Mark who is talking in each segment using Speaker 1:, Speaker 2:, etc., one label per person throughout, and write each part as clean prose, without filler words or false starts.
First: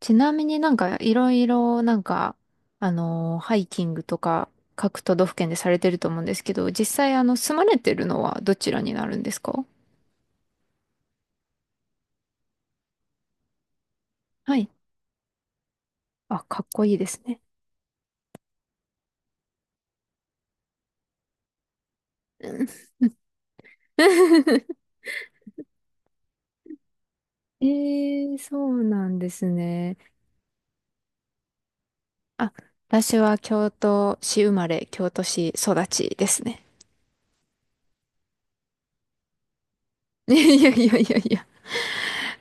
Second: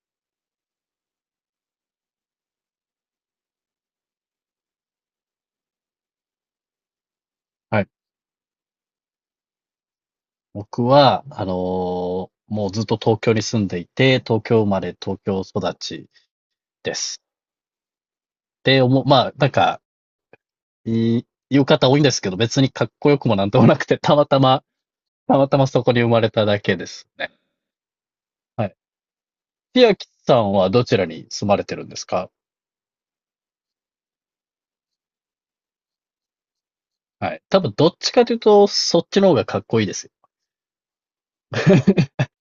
Speaker 1: ちなみになんかいろいろなんか、あのーハイキングとか各都道府県でされてると思うんですけど、実際住まれ
Speaker 2: はい。
Speaker 1: てるのはどちらになるんですか？
Speaker 2: 僕は、もうずっと東京に住んでいて、東
Speaker 1: は
Speaker 2: 京生
Speaker 1: い。
Speaker 2: まれ、東京育ち
Speaker 1: あ、かっこい
Speaker 2: で
Speaker 1: いで
Speaker 2: す。
Speaker 1: すね。
Speaker 2: で、まあ、なんか、言う方多いんですけど、別
Speaker 1: うん。
Speaker 2: にかっこよくもなんともなくて、たまたまそこに生まれただけですね。
Speaker 1: ええ、
Speaker 2: は
Speaker 1: そ
Speaker 2: い。
Speaker 1: うなんです
Speaker 2: 千
Speaker 1: ね。
Speaker 2: 秋さんはどちらに住まれてるんですか？
Speaker 1: あ、私は京都市生まれ、京都市育ちですね。
Speaker 2: はい。多分どっちかというと、そっちの方がかっこいいですよ。
Speaker 1: いやいやいやいやいや。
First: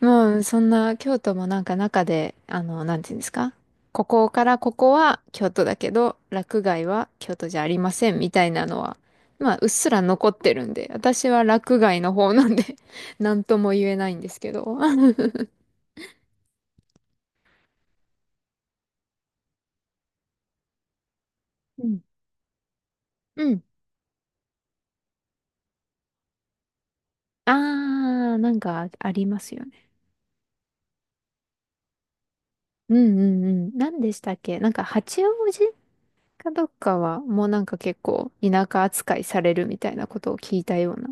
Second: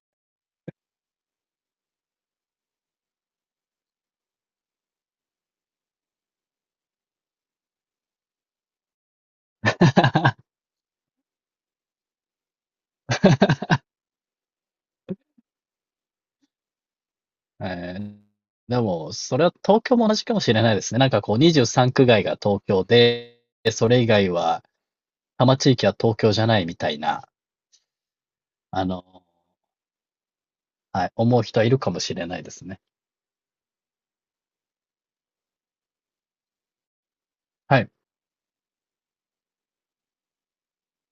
Speaker 1: もう、そんな、京都も中で、なんていうんですか、ここからここは京都だけど、洛外は京都じゃありませんみたいなのは、まあ、うっすら残って るんで、私は洛外の方なんで、 なんとも言えないんですけど。
Speaker 2: えー、でも、それは東京も同じかもしれないですね。なんかこう
Speaker 1: う
Speaker 2: 23
Speaker 1: ん。
Speaker 2: 区外が東京で、
Speaker 1: うん。
Speaker 2: それ以外は、多摩地域は東京じゃないみたいな、
Speaker 1: あー、なん
Speaker 2: あ
Speaker 1: かあ
Speaker 2: の、
Speaker 1: りますよね。
Speaker 2: はい、思う人はいるかもしれないですね。
Speaker 1: うんうんうん。何でしたっけ、八王子かどっかは、もうなんか
Speaker 2: はい。
Speaker 1: 結構田舎扱いされるみたいなことを聞いたような。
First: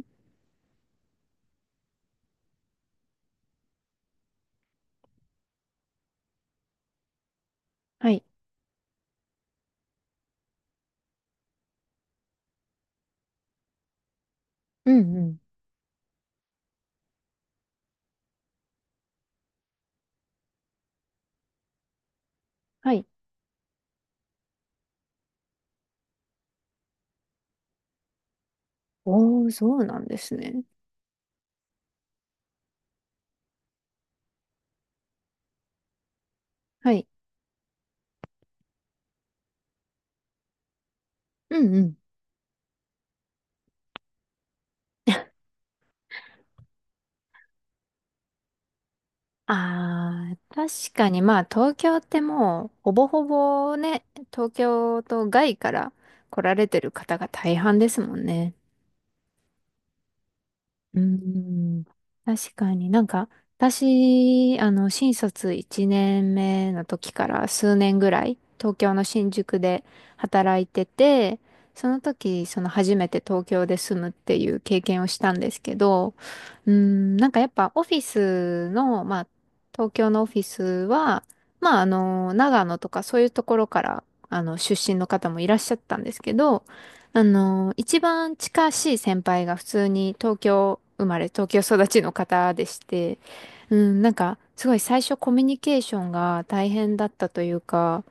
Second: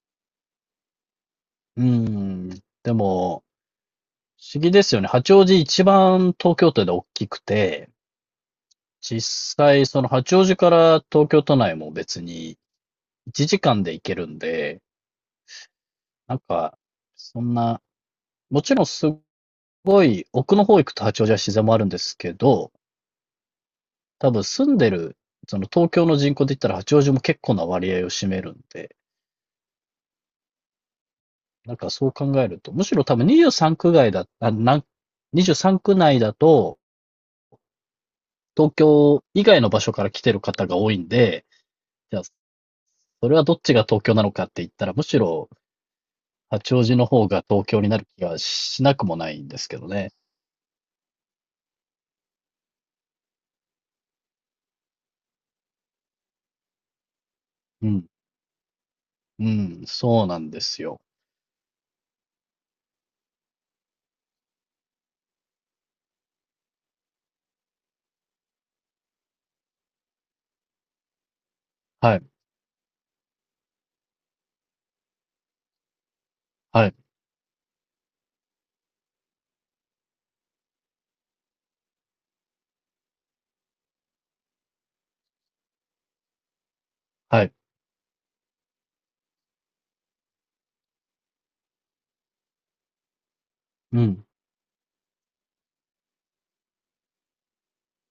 Speaker 2: うーん。でも、不思議ですよね。八王子一番東京都で大きくて、
Speaker 1: はい。
Speaker 2: 実際その八王子から東京都内も別に1時間で行けるんで、
Speaker 1: うんうん。
Speaker 2: なんか、そんな、もちろんすごい奥の方行くと八王子は自然もあるんですけど、
Speaker 1: はい。
Speaker 2: 多分住んでる、その東京の人口で言ったら八王子も結構な割合を占めるんで、
Speaker 1: おー、そうなんですね。
Speaker 2: なんかそう考えると、むしろ多分23区外だ、あ、なん、23区内だと、
Speaker 1: はい。
Speaker 2: 東京以外の場所から来てる方が多いんで、
Speaker 1: うんうん。
Speaker 2: じゃあ、それはどっちが東京なのかって言ったら、むし ろ八王子の方が東京になる気がしなくもないんですけどね。
Speaker 1: ああ、確かに、まあ東京ってもうほぼほぼね、東京と外から来られてる方が大半
Speaker 2: う
Speaker 1: です
Speaker 2: ん、
Speaker 1: もんね。
Speaker 2: うん、そうなんです
Speaker 1: うー
Speaker 2: よ。
Speaker 1: ん、確かに私、新卒1年目の時から数年ぐらい、東京の新宿で働いてて、その
Speaker 2: はい、
Speaker 1: 時、その初めて東京で住むっていう経験をしたんですけど、うー
Speaker 2: はい、
Speaker 1: ん、やっぱオフィスの、まあ、東京のオフィスは、長野とかそういうところから、出身の方もいらっしゃったんですけど、
Speaker 2: はい。
Speaker 1: 一番近しい先輩が普通に東京生まれ、東京育ちの方でして、うん、
Speaker 2: う
Speaker 1: なん
Speaker 2: ん。
Speaker 1: か、すごい最初コミュニケーションが大変だったというか、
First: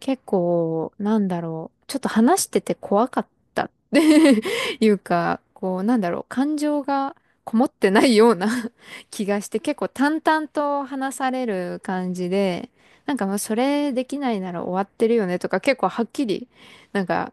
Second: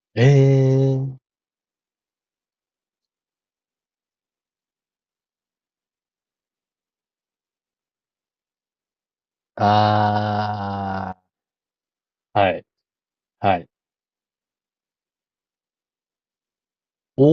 Speaker 1: 結
Speaker 2: え
Speaker 1: 構、
Speaker 2: えー、
Speaker 1: なんだろう、ちょっと話してて怖かったって いうか、こう、なんだろう、感情がこもってないような 気がして、結構淡々と話
Speaker 2: あ
Speaker 1: される感じ
Speaker 2: あ、はい、
Speaker 1: で、なんかもうそ
Speaker 2: はい。
Speaker 1: れできないなら終わってるよねとか結構はっきりなんか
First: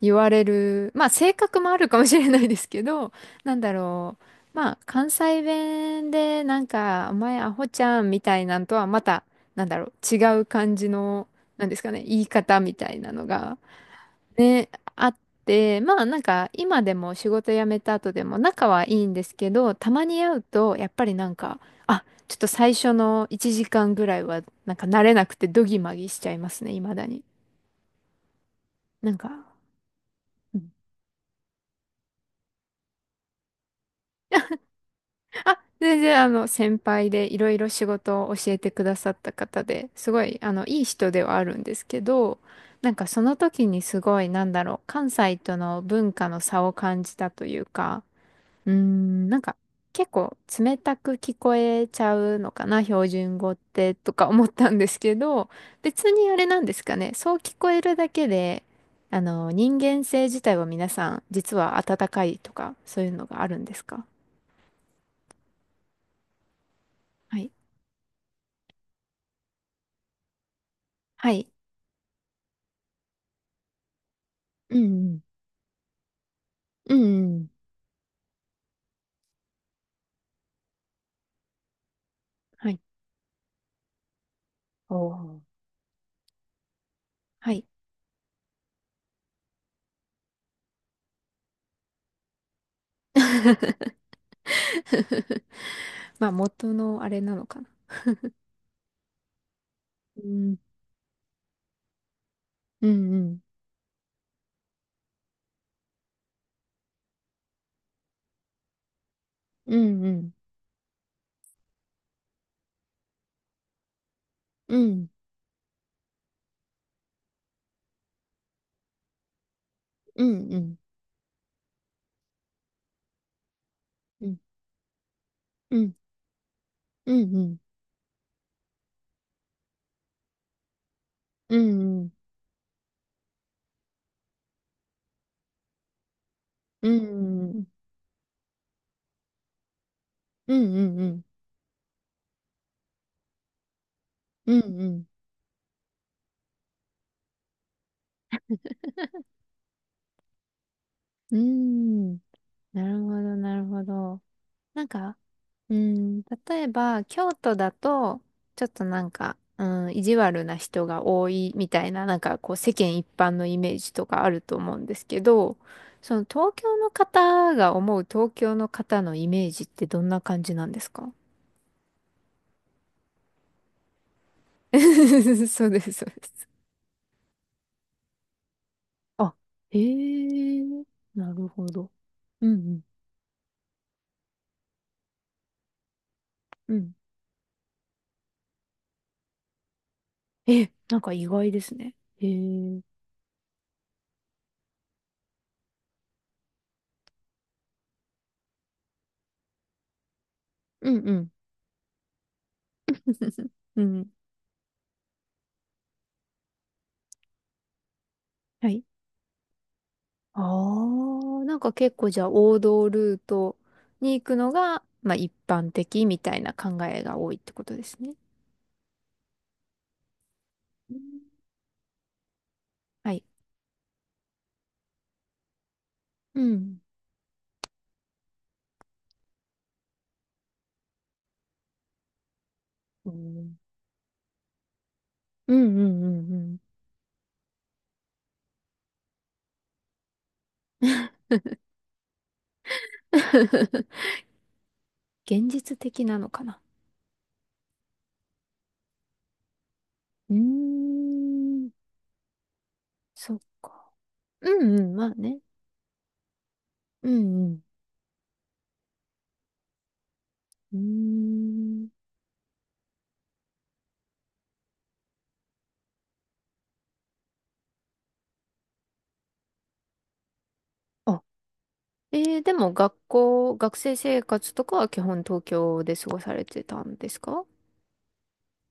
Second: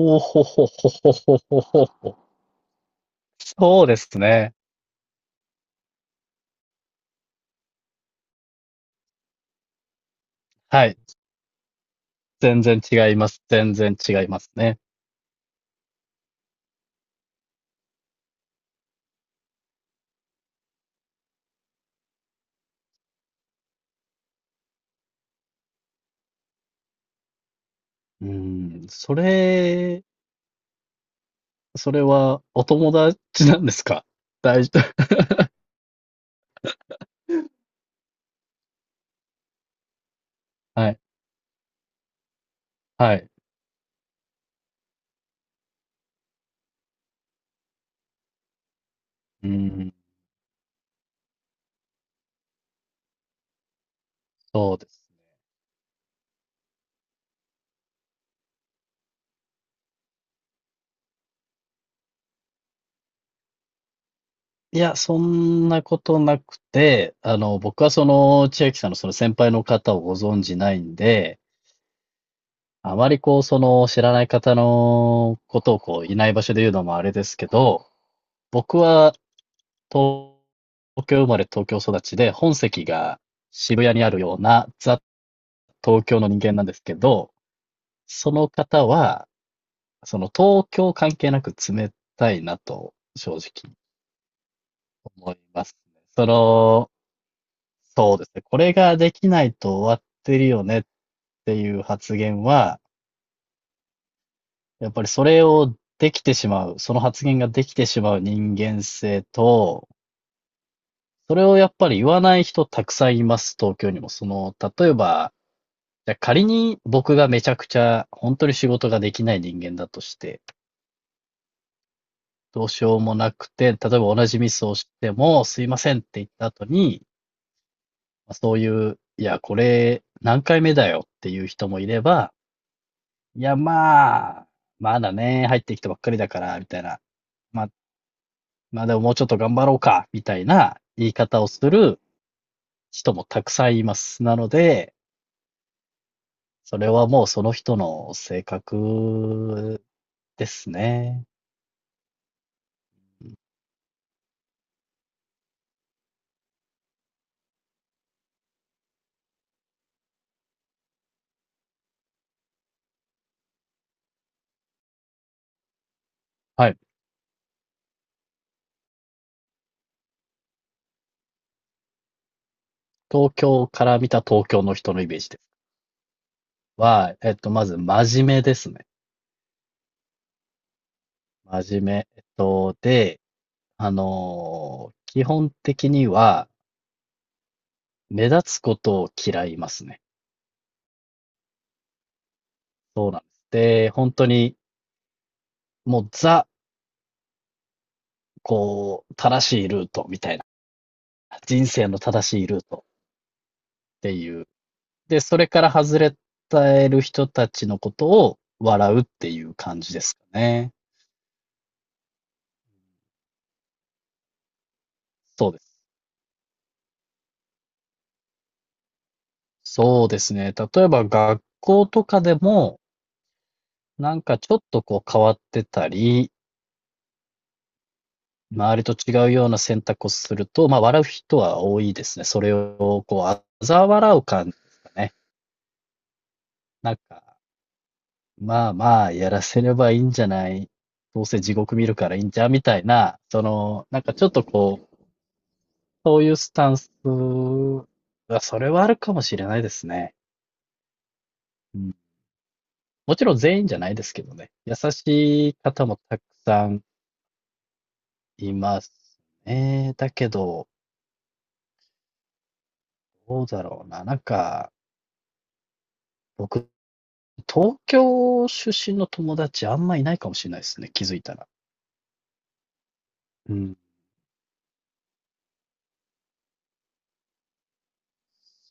Speaker 1: 言
Speaker 2: ー
Speaker 1: わ
Speaker 2: ほ
Speaker 1: れ
Speaker 2: ほほ
Speaker 1: る、まあ
Speaker 2: ほ
Speaker 1: 性
Speaker 2: ほ
Speaker 1: 格
Speaker 2: ほ
Speaker 1: もあ
Speaker 2: ほ
Speaker 1: るかも
Speaker 2: ほ。
Speaker 1: しれないですけど、なんだ
Speaker 2: そうで
Speaker 1: ろ
Speaker 2: す
Speaker 1: う。
Speaker 2: ね。
Speaker 1: まあ関西弁でお前アホちゃんみたいなんとはまた、なんだろう、違う感
Speaker 2: は
Speaker 1: じ
Speaker 2: い。
Speaker 1: の、なんですかね、言い方
Speaker 2: 全
Speaker 1: み
Speaker 2: 然
Speaker 1: たい
Speaker 2: 違
Speaker 1: な
Speaker 2: い
Speaker 1: の
Speaker 2: ます。
Speaker 1: が、
Speaker 2: 全然違います
Speaker 1: ね、
Speaker 2: ね。
Speaker 1: あって、まあ今でも仕事辞めた後でも仲はいいんですけど、たまに会うと、やっぱりなんか、あ、ちょっと最初の1時間ぐらいは、なんか慣れなくてドギマギしちゃいますね、未だに。
Speaker 2: うん。
Speaker 1: な
Speaker 2: そ
Speaker 1: んか、
Speaker 2: れ、それはお友達なんですか？大丈夫。
Speaker 1: あ、全然、先輩でいろいろ 仕事を教えてくださった方で、すごいいい
Speaker 2: はい。
Speaker 1: 人ではあるんですけど、なんか
Speaker 2: は
Speaker 1: そ
Speaker 2: い。
Speaker 1: の時にすごい、なんだろう、関西との文化の差を感じたというか、うーん、なん
Speaker 2: う
Speaker 1: か
Speaker 2: ん。
Speaker 1: 結構冷たく聞こえちゃうのかな標準語って、とか思った
Speaker 2: そ
Speaker 1: ん
Speaker 2: う
Speaker 1: で
Speaker 2: で
Speaker 1: す
Speaker 2: す。
Speaker 1: けど、別にあれなんですかね、そう聞こえるだけで、人間性自体は皆さん実は温かいとか、そういうのがあるんですか？
Speaker 2: いや、そんなことなくて、
Speaker 1: はい。
Speaker 2: 僕はその、千秋さんのその先輩の方をご存じないん
Speaker 1: は
Speaker 2: で、
Speaker 1: い。
Speaker 2: あまりこう、知らない方
Speaker 1: うん、
Speaker 2: のことをこう、いない場所で言うの
Speaker 1: う
Speaker 2: も
Speaker 1: ん、
Speaker 2: あ
Speaker 1: う
Speaker 2: れで
Speaker 1: ん
Speaker 2: す
Speaker 1: う
Speaker 2: け
Speaker 1: ん。
Speaker 2: ど、僕は東京生まれ東京育ちで、本
Speaker 1: はい、
Speaker 2: 籍が渋谷にあるようなザ・東京の人間なんですけど、
Speaker 1: はい。
Speaker 2: その方は、その東京関係なく冷たいなと正直思い ますね。
Speaker 1: まあ、元のあれなのかな。
Speaker 2: そうですね。これができないと終わっ
Speaker 1: う
Speaker 2: てる
Speaker 1: ん、
Speaker 2: よねっていう発言は、
Speaker 1: うん、うん、
Speaker 2: やっぱりそれをできてしまう、その発言ができてしまう人間性
Speaker 1: う
Speaker 2: と、
Speaker 1: ん、うん、
Speaker 2: それをやっぱり言わない人たくさんいます、東京にも。
Speaker 1: う
Speaker 2: 例え
Speaker 1: ん、
Speaker 2: ば、じゃあ仮に僕がめちゃくちゃ本当に仕事ができない人間だとし
Speaker 1: う
Speaker 2: て、
Speaker 1: ん、うん、
Speaker 2: どうしようもなくて、例えば同
Speaker 1: うん、
Speaker 2: じミスをしてもすい
Speaker 1: う
Speaker 2: ませ
Speaker 1: ん、
Speaker 2: んって言った後に、
Speaker 1: うん、うん、
Speaker 2: まあそういう、いや、これ何回目だよっていう
Speaker 1: う
Speaker 2: 人もいれ
Speaker 1: ん、
Speaker 2: ば、いや、まあ、まだね、入ってきたばっかりだから、みたい
Speaker 1: う
Speaker 2: な。
Speaker 1: ん、う
Speaker 2: ま
Speaker 1: ん、
Speaker 2: あ、まあでももうちょっと頑張ろうか、みたい
Speaker 1: うん、
Speaker 2: な
Speaker 1: うん、う
Speaker 2: 言い
Speaker 1: ん、
Speaker 2: 方をする人もたくさんいます。なの
Speaker 1: う
Speaker 2: で、
Speaker 1: ん、
Speaker 2: それはもうその人の性格ですね。
Speaker 1: うん、なるほど、なるほど。なんか、うん、例えば、京都だと、ちょっとなんか、うん、意地悪な人が多いみたいな、なんかこう世間一般のイメージとかあると思うんですけど、その東
Speaker 2: はい。
Speaker 1: 京の方が思う東京の方のイメージってどんな感じなんですか？
Speaker 2: 東京から見た東京の人のイメージです。
Speaker 1: そうです、そうです。
Speaker 2: は、えっと、まず真面目ですね。
Speaker 1: あ、へえ、なるほ
Speaker 2: 真面
Speaker 1: ど。
Speaker 2: 目。
Speaker 1: うん、
Speaker 2: で、基本的には
Speaker 1: うん、うん。
Speaker 2: 目立つことを嫌いますね。
Speaker 1: え、なんか意外ですね。へえ、うん、
Speaker 2: そうなんです。で、本当にもうこう、正しいルートみたいな。
Speaker 1: うん。
Speaker 2: 人生の正しいルート
Speaker 1: う
Speaker 2: っ
Speaker 1: ん、
Speaker 2: ていう。で、それから外れたる人たちのことを
Speaker 1: はい。
Speaker 2: 笑うっていう感じですか
Speaker 1: あ
Speaker 2: ね。
Speaker 1: あ、なんか結構じゃあ王道ルートに行くのが、まあ一
Speaker 2: そうで
Speaker 1: 般
Speaker 2: す。
Speaker 1: 的みたいな考えが多いってことですね。
Speaker 2: そうですね。例えば学校とかでも、
Speaker 1: はい。
Speaker 2: なんかちょっとこう変わってたり、
Speaker 1: うん。
Speaker 2: 周りと違うような選択をすると、まあ笑う人は多いですね。それを
Speaker 1: はい。う
Speaker 2: こう、あ
Speaker 1: ん
Speaker 2: ざ笑う感じですかね。
Speaker 1: うんうんうんうんうん。
Speaker 2: なんか、まあまあ、やらせればいいんじゃない。どうせ地獄見るからいいんじゃんみたいな、なんかちょっとこう、
Speaker 1: 現実的な
Speaker 2: そう
Speaker 1: の
Speaker 2: いう
Speaker 1: か
Speaker 2: ス
Speaker 1: な。
Speaker 2: タンスは、それはあるかもしれないですね。
Speaker 1: うーん。
Speaker 2: うん。もち
Speaker 1: そ
Speaker 2: ろん
Speaker 1: っ
Speaker 2: 全員じゃな
Speaker 1: か。
Speaker 2: いですけどね。
Speaker 1: う
Speaker 2: 優
Speaker 1: んうん、まあね。
Speaker 2: しい方もたくさん
Speaker 1: うんうん。
Speaker 2: いますね。だけど、
Speaker 1: うーん。
Speaker 2: どうだろうな。なんか、僕、東京出身の友達あんまいないかもしれないですね、気づい
Speaker 1: あ、
Speaker 2: たら。
Speaker 1: えー、でも学
Speaker 2: う
Speaker 1: 校、
Speaker 2: ん、
Speaker 1: 学生生活とかは基本東京で過ごされてたんですか？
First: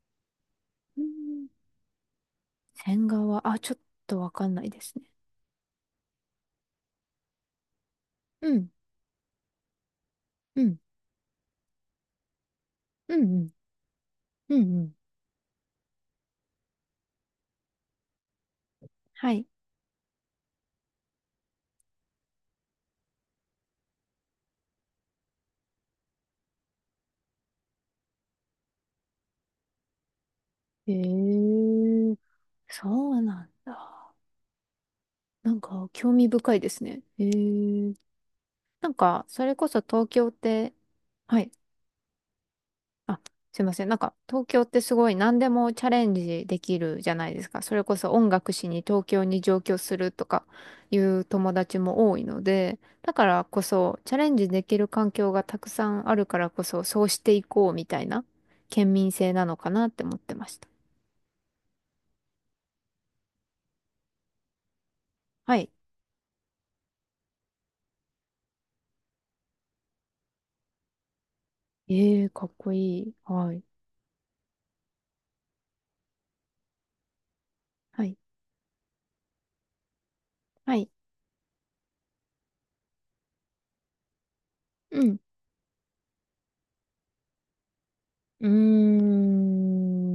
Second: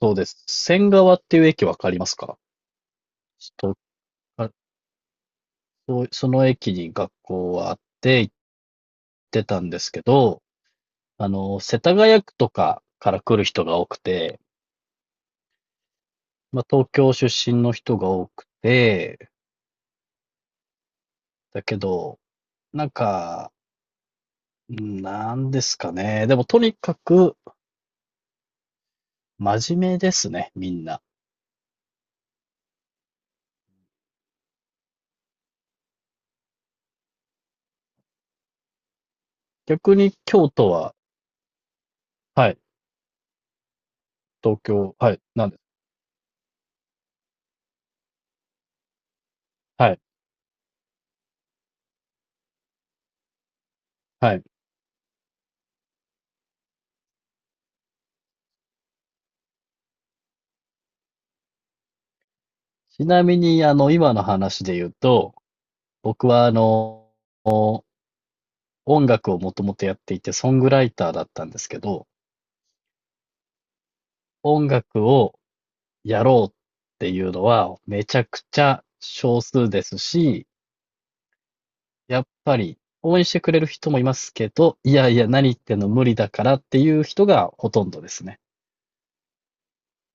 Speaker 2: そうです。仙
Speaker 1: う
Speaker 2: 川っていう
Speaker 1: ん。
Speaker 2: 駅わかりますか？
Speaker 1: 仙川、あ、ちょ
Speaker 2: と、
Speaker 1: っとわか
Speaker 2: あ、
Speaker 1: んないですね。
Speaker 2: そう、その駅に学校はあって行っ
Speaker 1: うん
Speaker 2: てたんですけど、
Speaker 1: うん。
Speaker 2: 世田谷区とかか
Speaker 1: う
Speaker 2: ら
Speaker 1: んう
Speaker 2: 来る
Speaker 1: ん。
Speaker 2: 人が多くて、
Speaker 1: うんうん。
Speaker 2: まあ、東京出身の人が多くて、
Speaker 1: はい。
Speaker 2: だけど、なんか、うんなんですかね。でも、とにかく、真面目ですね、みん
Speaker 1: へ
Speaker 2: な。
Speaker 1: え。そうなんだ。なんか、興味深いですね。へえ。なんか、それこそ
Speaker 2: 逆
Speaker 1: 東
Speaker 2: に
Speaker 1: 京っ
Speaker 2: 京都
Speaker 1: て、
Speaker 2: は、
Speaker 1: はい。
Speaker 2: はい、
Speaker 1: あ、すいません。なんか、東
Speaker 2: 東
Speaker 1: 京ってす
Speaker 2: 京、
Speaker 1: ご
Speaker 2: は
Speaker 1: い
Speaker 2: い、
Speaker 1: 何
Speaker 2: な
Speaker 1: で
Speaker 2: んです
Speaker 1: もチャレンジできるじゃないですか。それこそ音楽しに東京に上京
Speaker 2: は
Speaker 1: す
Speaker 2: い。
Speaker 1: るとかいう友達も多いので、だからこそ、チャレ
Speaker 2: は
Speaker 1: ン
Speaker 2: い。
Speaker 1: ジできる環境がたくさんあるからこそ、そうしていこうみたいな県民性なのかなって思ってました。
Speaker 2: ちなみに、今の話で言うと、
Speaker 1: はい。
Speaker 2: 僕は、音楽をもともとやっていて、ソングライターだったんですけど、
Speaker 1: ええ、かっこいい。はい。
Speaker 2: 音楽をやろうっていうのは、
Speaker 1: は
Speaker 2: め
Speaker 1: い。
Speaker 2: ちゃくちゃ少数ですし、
Speaker 1: はい。
Speaker 2: やっぱり、応援してくれる人もいますけど、い
Speaker 1: う
Speaker 2: やい
Speaker 1: ん。
Speaker 2: や、何言ってんの無理だからっていう人がほとんどですね。
Speaker 1: うー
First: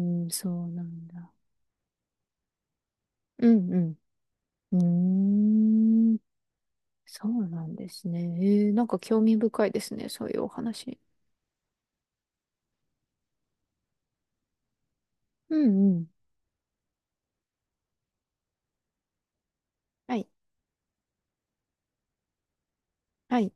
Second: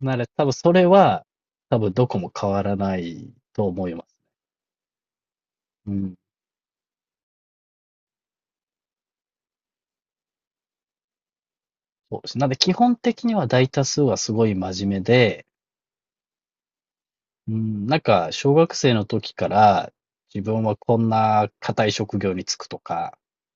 Speaker 2: なの
Speaker 1: ん、
Speaker 2: で、多
Speaker 1: そ
Speaker 2: 分
Speaker 1: う
Speaker 2: そ
Speaker 1: な
Speaker 2: れ
Speaker 1: ん
Speaker 2: は、
Speaker 1: だ。
Speaker 2: 多分どこも変わらない
Speaker 1: う
Speaker 2: と思
Speaker 1: ん、
Speaker 2: います。
Speaker 1: うん。う
Speaker 2: う
Speaker 1: ー
Speaker 2: ん。
Speaker 1: ん、そうなんですね。えー、なんか興味深いですね、そういうお話。
Speaker 2: そうです。なんで、基本的には大多数はすごい真面目で、
Speaker 1: うん、うん。
Speaker 2: うん、なんか、小学生の時から、
Speaker 1: はい。
Speaker 2: 自分はこんな堅い職業に就くとか、
Speaker 1: はい。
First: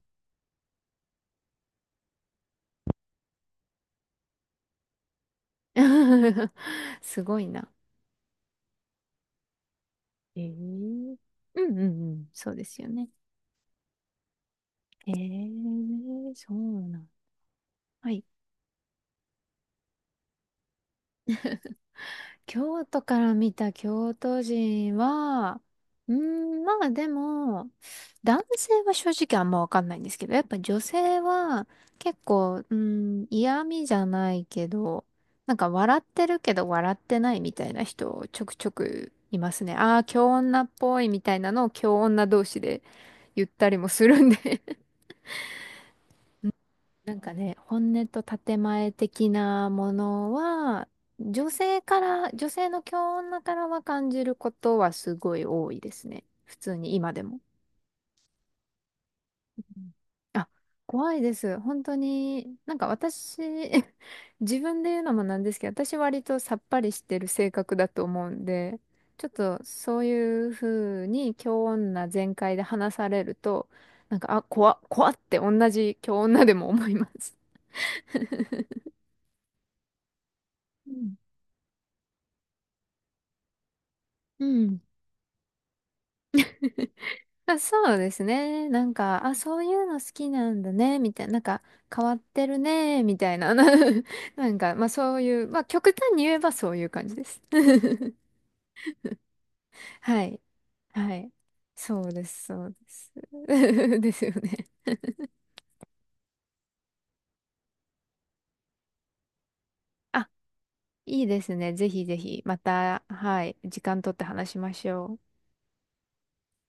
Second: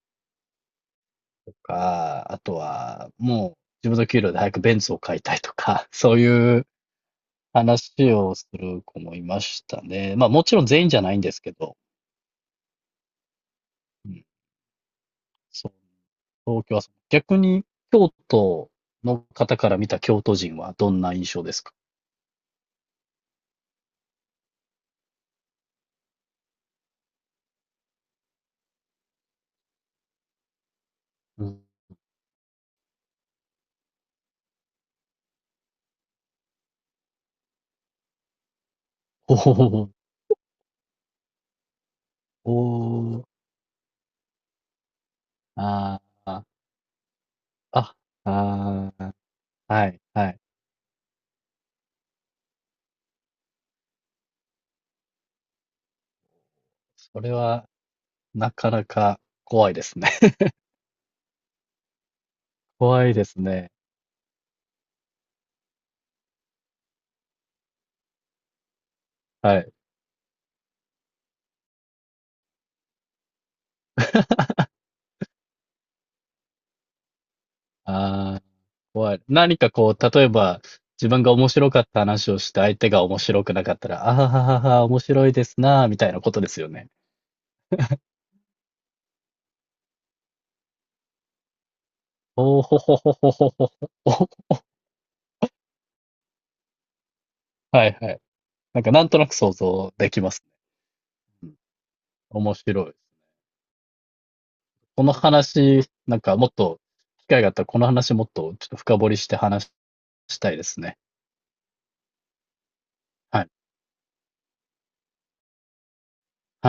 Speaker 2: あとは、もう自分の給料で早くベンツを買いたいとか、そう いう
Speaker 1: すごいな。
Speaker 2: 話をする子もいましたね。まあ、
Speaker 1: え
Speaker 2: もちろん全員じゃな
Speaker 1: ー。
Speaker 2: いんですけ
Speaker 1: う
Speaker 2: ど、
Speaker 1: ん、うん、うん。そうですよね。
Speaker 2: うん、
Speaker 1: え
Speaker 2: そう、
Speaker 1: え、そ
Speaker 2: 東京は
Speaker 1: う
Speaker 2: そう、
Speaker 1: なん。
Speaker 2: 逆に京
Speaker 1: はい。
Speaker 2: 都の方から見た京都人はどんな印象ですか？
Speaker 1: 京都から見た京都人は、うーん、まあでも、男性は正直あんまわかんないんですけど、やっぱ女性
Speaker 2: うん。
Speaker 1: は結構、うーん、嫌味じゃないけど、なんか笑ってるけど笑ってないみたいな人ちょくちょく
Speaker 2: お
Speaker 1: いますね。
Speaker 2: お、
Speaker 1: ああ、京女っぽいみたいなのを京女同
Speaker 2: お
Speaker 1: 士で
Speaker 2: お、
Speaker 1: 言ったりもするんで。
Speaker 2: ああ、
Speaker 1: なんかね、本
Speaker 2: あ、
Speaker 1: 音と建前
Speaker 2: ああ、
Speaker 1: 的な
Speaker 2: は
Speaker 1: も
Speaker 2: いは
Speaker 1: の
Speaker 2: い。
Speaker 1: は、女性から、女性の強女からは感じることはすごい多いですね。普通に今
Speaker 2: そ
Speaker 1: で
Speaker 2: れ
Speaker 1: も。
Speaker 2: はなかなか
Speaker 1: う
Speaker 2: 怖いで
Speaker 1: ん。
Speaker 2: すね。
Speaker 1: あ、怖いです。本当に、なんか
Speaker 2: 怖いで
Speaker 1: 私、
Speaker 2: すね。
Speaker 1: 自分で言うのもなんですけど、私割とさっぱりしてる性格だと思うんで、ちょっ
Speaker 2: は
Speaker 1: と
Speaker 2: い。
Speaker 1: そういうふうに強女全開で話されると、なんか、あ、怖っ、怖っって同じ強女でも思います。
Speaker 2: ああ、怖い。何かこう、例えば、
Speaker 1: う
Speaker 2: 自
Speaker 1: ん。
Speaker 2: 分が面白かった話をして相手が面白くなかったら、あは
Speaker 1: う
Speaker 2: はは
Speaker 1: ん。
Speaker 2: は、面白いですなあ、みたいなことですよね。
Speaker 1: あ、そうですね。なんか、あ、そういうの好きなんだね、みたいな。なんか、変わってる
Speaker 2: おお、ほほ
Speaker 1: ね、
Speaker 2: ほ
Speaker 1: み
Speaker 2: ほ
Speaker 1: たい
Speaker 2: ほ
Speaker 1: な。な
Speaker 2: ほほ。
Speaker 1: んか、まあそういう、まあ極端に言えばそういう感じです。
Speaker 2: はいはい。なんかなんとなく想像 でき
Speaker 1: は
Speaker 2: ま
Speaker 1: い。
Speaker 2: す。
Speaker 1: はい。
Speaker 2: うん。
Speaker 1: そうです、
Speaker 2: 面
Speaker 1: そうで
Speaker 2: 白い。
Speaker 1: す。ですよね。
Speaker 2: この話、なんかもっと機会があったら、この話もっとちょっと深掘りして話
Speaker 1: あ、
Speaker 2: したいですね。
Speaker 1: いいですね。ぜひぜひ、また、
Speaker 2: は
Speaker 1: は
Speaker 2: い。
Speaker 1: い、時間取って話しましょう。
Speaker 2: はい。